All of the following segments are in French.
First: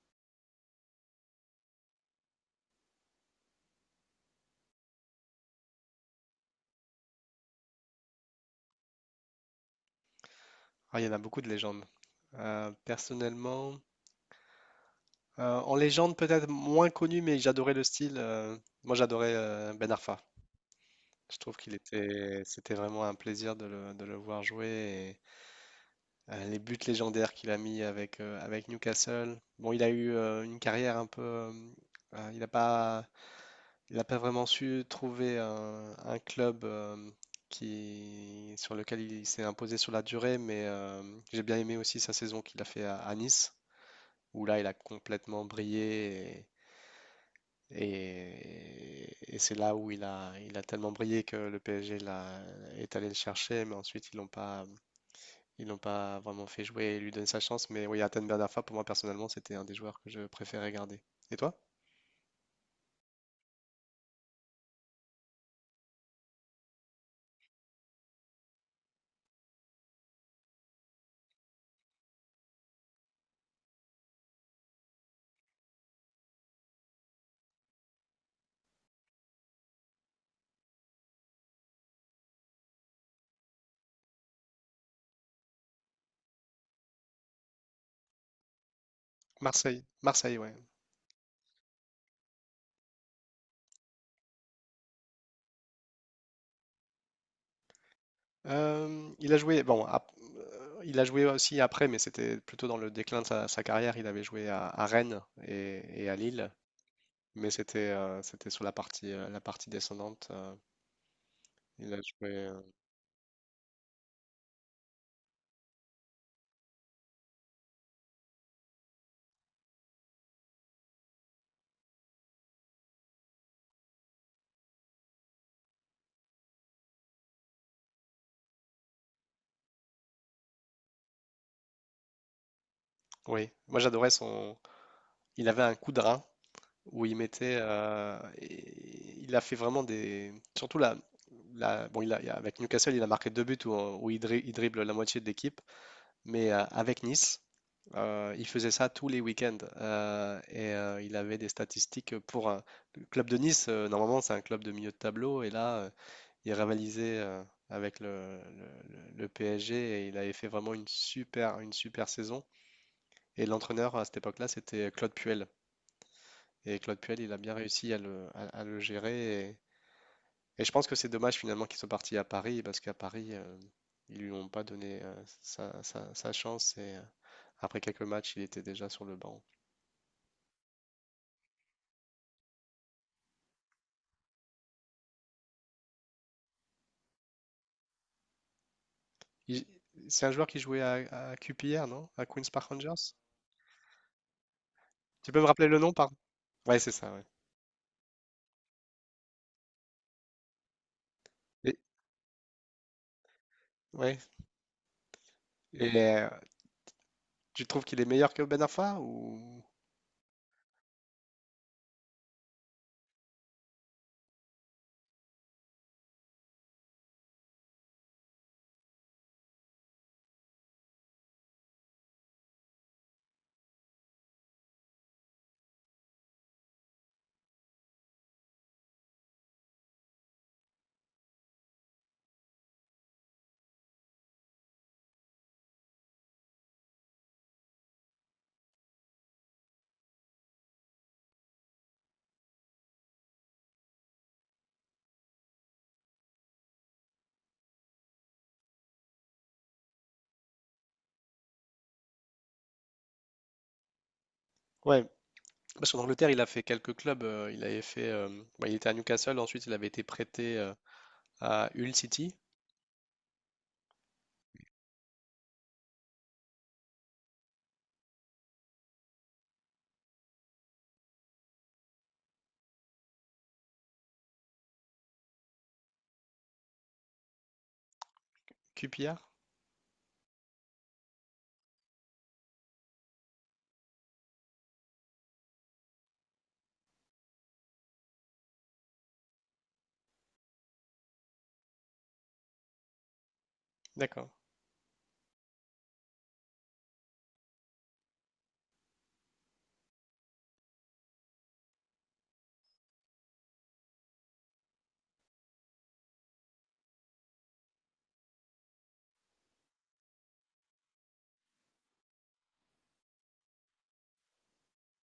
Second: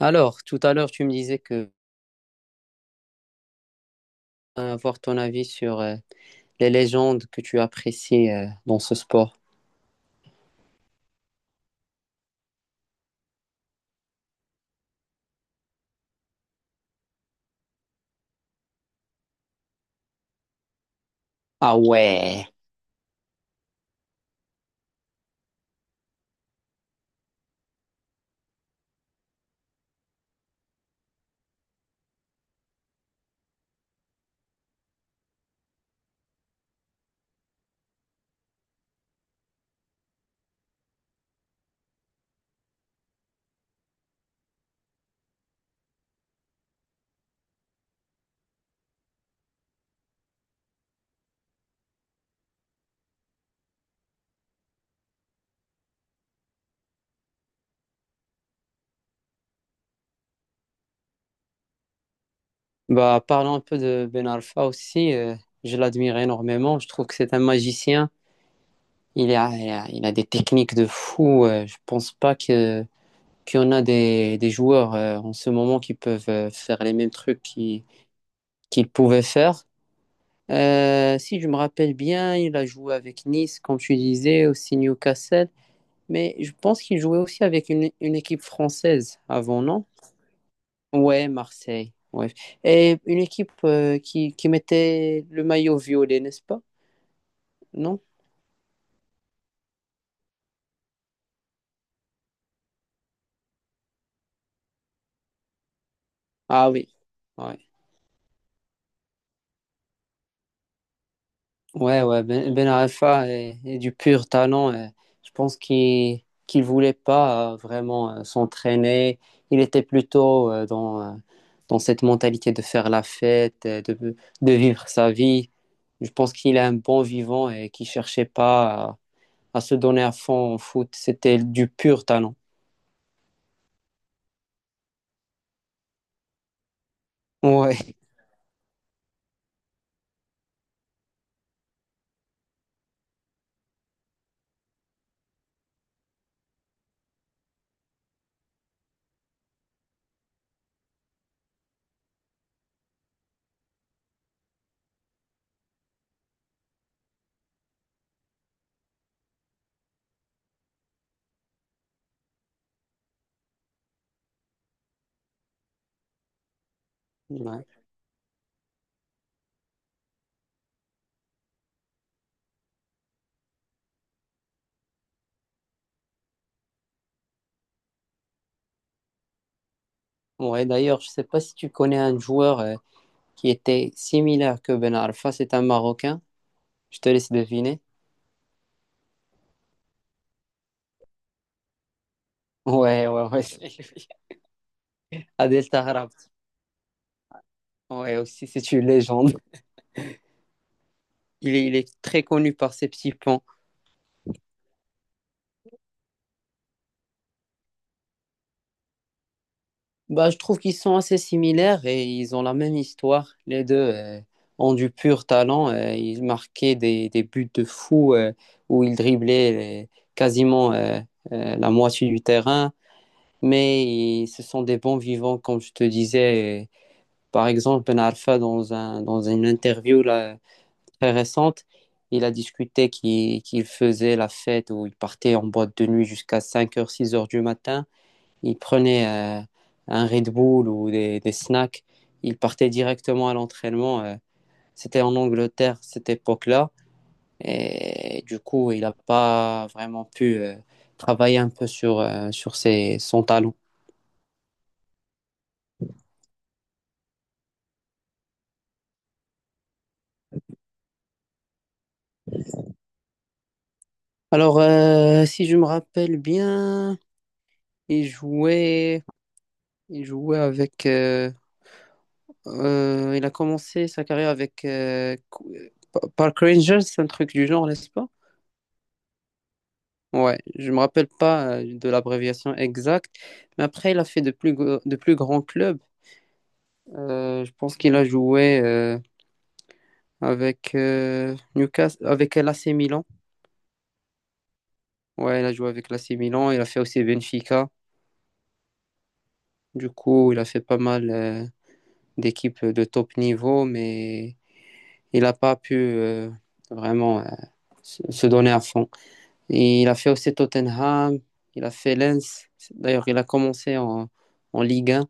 Alors, tout à l'heure, tu me disais que avoir ton avis sur les légendes que tu apprécies dans ce sport. Ah, il y en a beaucoup de légendes. Personnellement, en légende peut-être moins connu, mais j'adorais le style. Moi, j'adorais Ben Arfa. Je trouve Ah ouais. c'était vraiment un plaisir de de le voir jouer. Et, les buts légendaires qu'il a mis avec, avec Newcastle. Bon, il a eu une carrière un peu. Euh, il n'a pas, il a pas vraiment su trouver un club qui, sur lequel il s'est imposé sur la durée, mais j'ai bien aimé aussi sa saison qu'il a fait à Nice, où là il a complètement brillé et, et c'est là où il il a tellement brillé que le PSG est allé le chercher, mais ensuite ils l'ont pas vraiment fait jouer et lui donner sa chance. Mais oui, Hatem Ben Arfa, pour moi personnellement, c'était un des joueurs que je préférais garder. Et toi? Bah, parlons un peu de Ben Arfa aussi. Je l'admire énormément. Je trouve que c'est un magicien. Il a des techniques de fou. Je pense pas que qu'il y en a des joueurs en ce moment qui peuvent faire les mêmes trucs qu'il pouvait faire. Si je me rappelle bien, il a joué avec Nice, comme tu disais, aussi Newcastle. Mais je pense qu'il jouait aussi avec une équipe française avant, Marseille, non? Marseille, ouais. Ouais, Marseille. Ouais. Et une équipe qui mettait le maillot violet, n'est-ce pas? Non? Euh, il a joué, bon, ap- il a joué aussi après, mais c'était plutôt dans le déclin de sa carrière. Il avait joué à Rennes et à Lille, Ah oui. mais Ouais, c'était c'était sur la partie descendante. Il a ouais, ouais. joué. Ben Arfa est du pur talent. Et je pense qu'il voulait pas vraiment s'entraîner. Il était plutôt dans cette mentalité de faire la fête, de vivre sa vie. Je pense qu'il est un bon vivant et qu'il cherchait pas à se donner à fond au foot. C'était du pur talent. Oui, moi j'adorais son. Il avait un coup de rein où il mettait. Ouais, Et il a fait vraiment des. Surtout Bon, avec Newcastle, il a marqué deux buts où il dribble la moitié de l'équipe. Mais avec Nice, il faisait ça tous les week-ends. Il avait des statistiques pour un. Le club de Nice, normalement, c'est un club de milieu de tableau. Et là, il rivalisait avec le PSG, et il avait fait vraiment une super saison. Et l'entraîneur à cette époque-là, c'était Claude Puel. Et Claude Puel, il a bien ouais. réussi à à le gérer. Et je pense que c'est dommage finalement qu'il soit parti à Paris, parce qu'à Paris, ils lui ont pas donné sa chance. Et après quelques matchs, il était déjà sur le banc. Ouais, d'ailleurs, je sais pas si tu connais un joueur qui était similaire que Ben Arfa, c'est un Marocain. Je te laisse deviner. Il- C'est un joueur qui jouait à QPR, non? À Queen's Park Ouais, Rangers? ouais, ouais, c'est lui. Tu peux me rappeler Adel le nom, pardon? Taarabt. Ouais, c'est ça, ouais. Ouais, aussi, c'est une légende. Il Et, est très connu par ses petits ponts. ouais. Et tu trouves qu'il est meilleur que Ben Arfa ou... Bah, je trouve qu'ils sont assez similaires et ils ont la même histoire. Les deux ont du pur talent. Ils marquaient des buts de fou où ils driblaient quasiment la moitié du terrain. Mais ce sont des bons vivants, comme je te disais. Et par exemple, Ben Arfa, dans une interview là, très récente, il a discuté qu'il faisait la fête où il partait en boîte de nuit jusqu'à cinq heures six heures du matin. Ils prenaient un Red Bull ou des snacks, ils partaient directement à l'entraînement. C'était en Angleterre, cette époque-là. Et du coup, il n'a pas vraiment pu travailler un peu sur ses, son talent. Ouais, parce qu'en Angleterre, il a fait quelques clubs. Il avait fait, bah, il était à Newcastle, ensuite il avait été prêté à Hull City, Alors, si je me rappelle bien, il jouait, il jouait avec. Il a commencé sa carrière avec Park Rangers, un truc du genre, n'est-ce pas? QPR. Ouais, je me rappelle pas de l'abréviation exacte, mais après il a fait de plus grands clubs. Je pense qu'il a joué avec Newcastle, avec l'AC Milan. D'accord. Ouais, il a joué avec l'AC Milan. Il a fait aussi Benfica. Du coup, il a fait pas mal d'équipes de top niveau, mais il n'a pas pu vraiment se donner à fond. Et il a fait aussi Tottenham. Il a fait Lens. D'ailleurs, il a commencé en Ligue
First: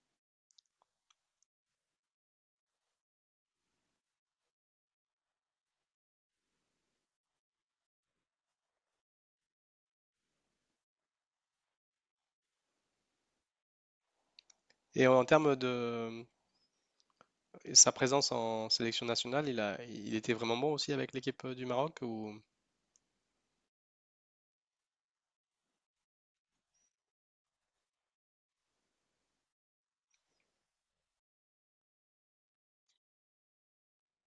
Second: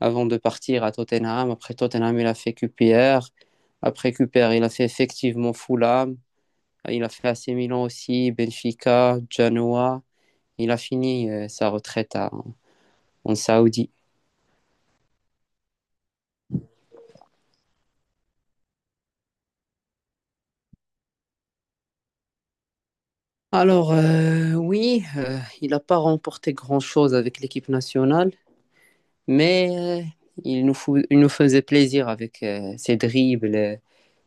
avant de partir à Tottenham. Après Tottenham, il a fait QPR. Après QPR, il a fait effectivement Fulham. Il a fait AC Milan aussi, Benfica, Genoa. Il a fini sa retraite en Saoudi. Et en termes de sa présence en sélection nationale, il était vraiment bon aussi avec l'équipe du Maroc ou... Alors, oui, il n'a pas remporté grand-chose avec l'équipe nationale, mais il nous faisait plaisir avec ses dribbles,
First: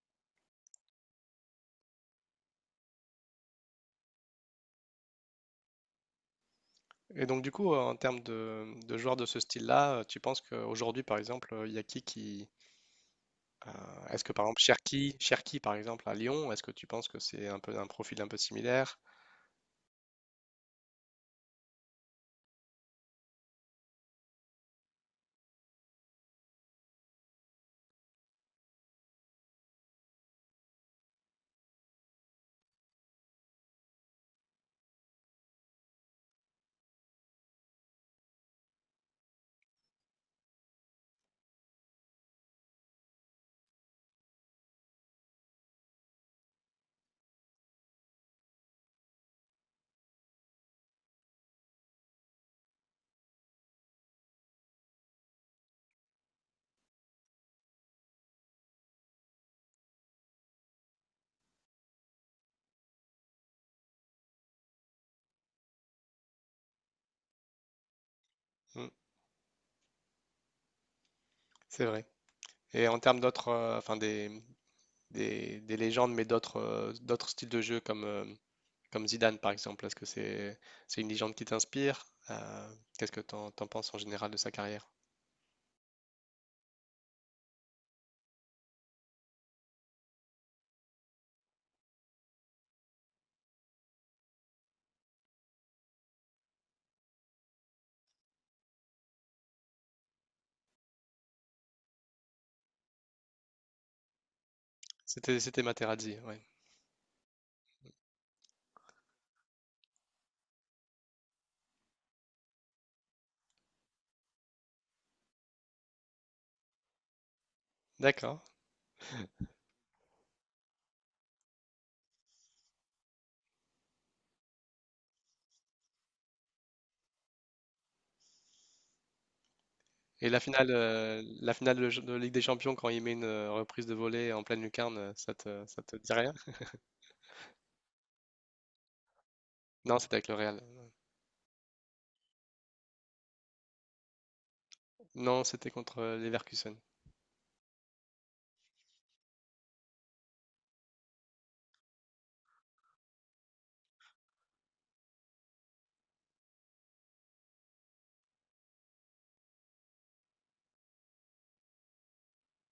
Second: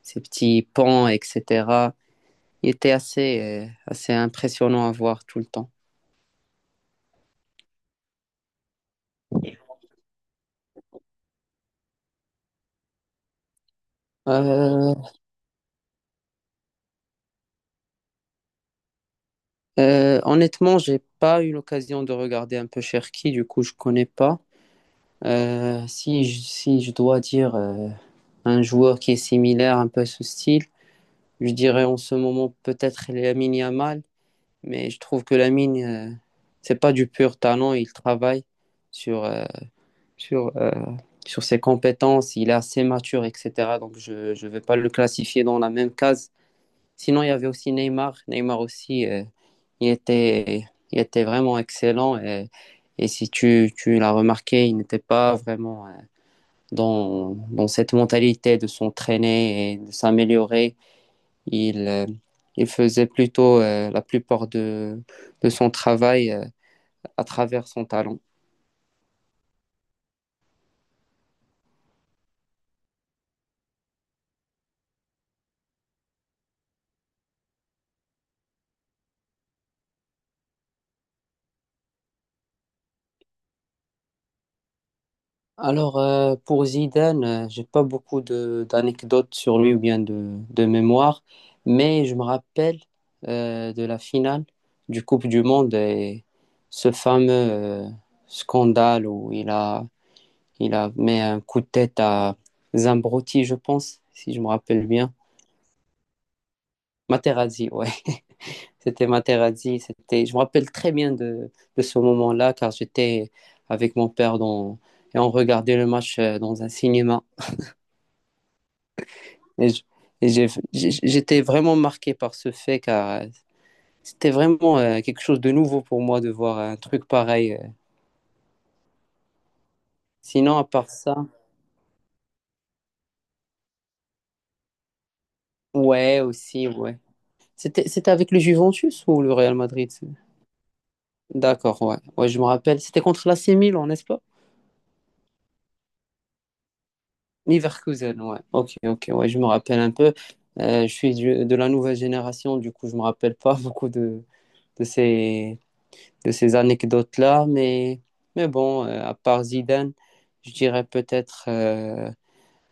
ses petits pans, etc. Il était assez impressionnant à voir tout le temps. Et donc du coup, en termes de joueurs de ce style-là, tu penses qu'aujourd'hui, par exemple, il y a qui... est-ce que par exemple Euh, Cherki par exemple à Lyon, est-ce que tu penses que c'est un peu un profil un peu similaire? Honnêtement, j'ai pas eu l'occasion de regarder un peu Cherki, du coup, je connais pas. Si je dois dire un joueur qui est similaire, un peu à ce style, je dirais en ce moment peut-être Lamine Yamal, mais je trouve que Lamine, c'est pas du pur talent, il travaille sur, euh, sur, euh, sur ses compétences, il est assez mature, etc. Donc je ne vais pas le classifier dans la même case. Sinon, il y avait aussi Neymar. Neymar aussi, il était, il était vraiment excellent. Et si tu l'as remarqué, il n'était pas vraiment dans cette mentalité de s'entraîner et de s'améliorer. Il, euh, il faisait plutôt la plupart de son travail à travers son talent. Hmm, c'est vrai. Et en termes d'autres, enfin des légendes, mais d'autres d'autres styles de jeu comme, comme Zidane par exemple? Est-ce que c'est une légende qui t'inspire? Qu'est-ce que t'en penses en général de sa carrière? Alors, pour Zidane, j'ai pas beaucoup de d'anecdotes sur lui ou bien de mémoire, mais je me rappelle de la finale du Coupe du Monde et ce fameux scandale où il a mis un coup de tête à Zambrotti, je pense, si je me rappelle bien. C'était Materazzi, ouais. Materazzi, ouais, c'était Materazzi. C'était, je me rappelle très bien de ce moment-là car j'étais avec mon père, et on regardait le match dans un cinéma. D'accord. Et je- et j'ai- j'ai, j'étais vraiment marqué par ce fait car c'était vraiment quelque chose de nouveau pour moi de voir un truc pareil. Et Sinon, à part ça, la finale de Ligue des Champions quand il met une reprise de volée en pleine lucarne, ça te dit ouais, rien? aussi, ouais. C'était avec le Juventus ou le Real Madrid? Non, Ça c'était avec le Real. D'accord, ouais. Ouais, je me rappelle. C'était contre l'AC Milan, n'est-ce pas? Non, c'était contre Leverkusen. Leverkusen, ouais. Ok, ok, ouais, je me rappelle un peu. Je suis de la nouvelle génération, du coup, je me rappelle pas beaucoup de ces, de ces anecdotes-là. Mais bon, à part Zidane, je dirais peut-être euh,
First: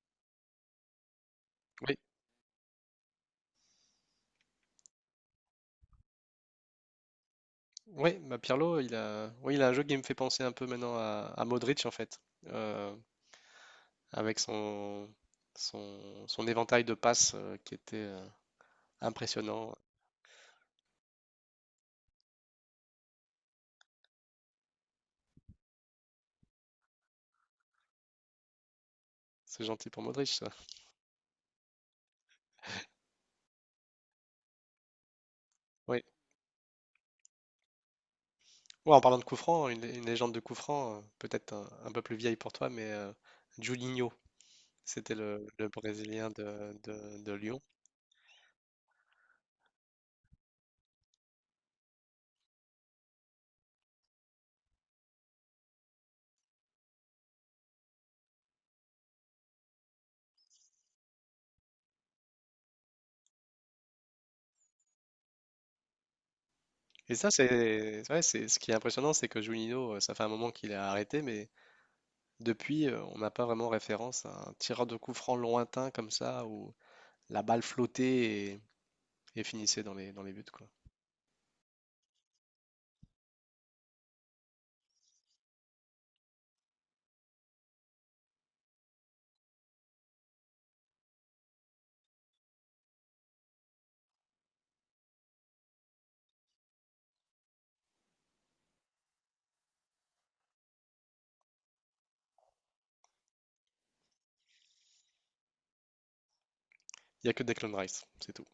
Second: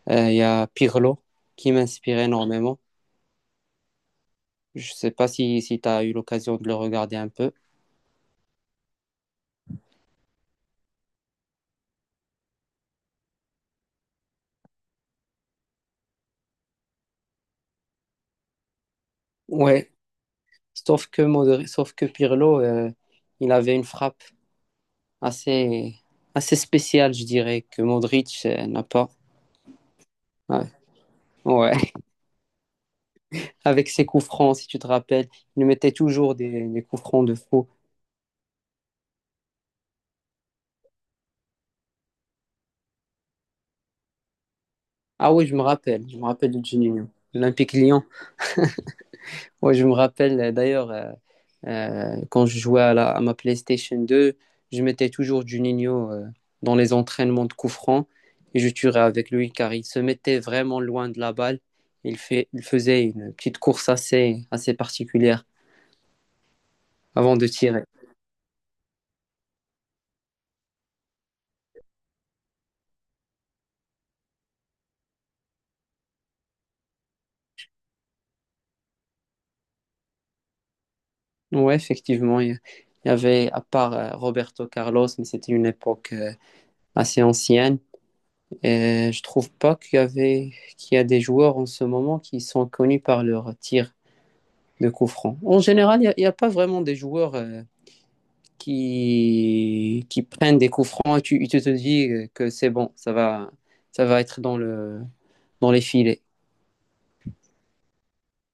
euh, il y a Pirlo qui Oui, m'inspire énormément. Je sais pas si, si tu as eu l'occasion de le regarder un peu. oui, bah Pirlo, oui, il a un jeu qui me fait penser un peu maintenant à Modric en fait. Euh, Avec son, son éventail de passes qui était impressionnant. Ouais, sauf que, sauf que Pirlo, il avait une frappe assez, assez spéciale, je dirais, que Modric n'a pas. C'est gentil pour Modric, ça. Ouais. Ouais. Avec ses coups francs, si tu te rappelles, il mettait Oui. toujours des coups francs de fou. Ouais, en parlant de coup franc, hein, une légende de coup franc, peut-être un peu plus vieille pour toi, mais Juninho, c'était Ah oui, le je me Brésilien rappelle de Juninho, de Lyon. l'Olympique Lyon. Ouais, je me rappelle d'ailleurs, quand je jouais à ma PlayStation 2, je mettais toujours Juninho dans les entraînements de coup franc et je tirais avec lui car il se mettait vraiment loin de la balle. Il faisait une petite course assez particulière Et ça, avant de tirer. c'est ouais, c'est ce qui est impressionnant, c'est que Julinho, ça fait un moment qu'il est arrêté, mais depuis, on n'a pas vraiment référence à un tireur de coup franc lointain comme ça, où la balle flottait et finissait dans dans les buts, quoi. Ouais, effectivement, il y avait à part Roberto Carlos, mais c'était une époque assez ancienne. Et je trouve pas qu'il y a des joueurs en ce moment qui sont connus par leur tir de coups francs. En général, a pas vraiment des joueurs qui prennent des coups francs et tu te dis que c'est bon, ça va être dans le, dans les filets. Il n'y a que Declan Rice, c'est tout.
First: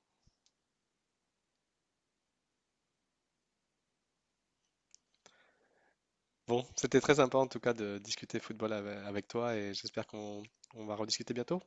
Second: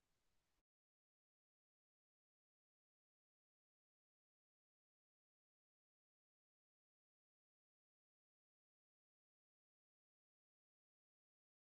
Bon, c'était très sympa en tout cas de discuter football avec toi et j'espère qu'on on va rediscuter bientôt.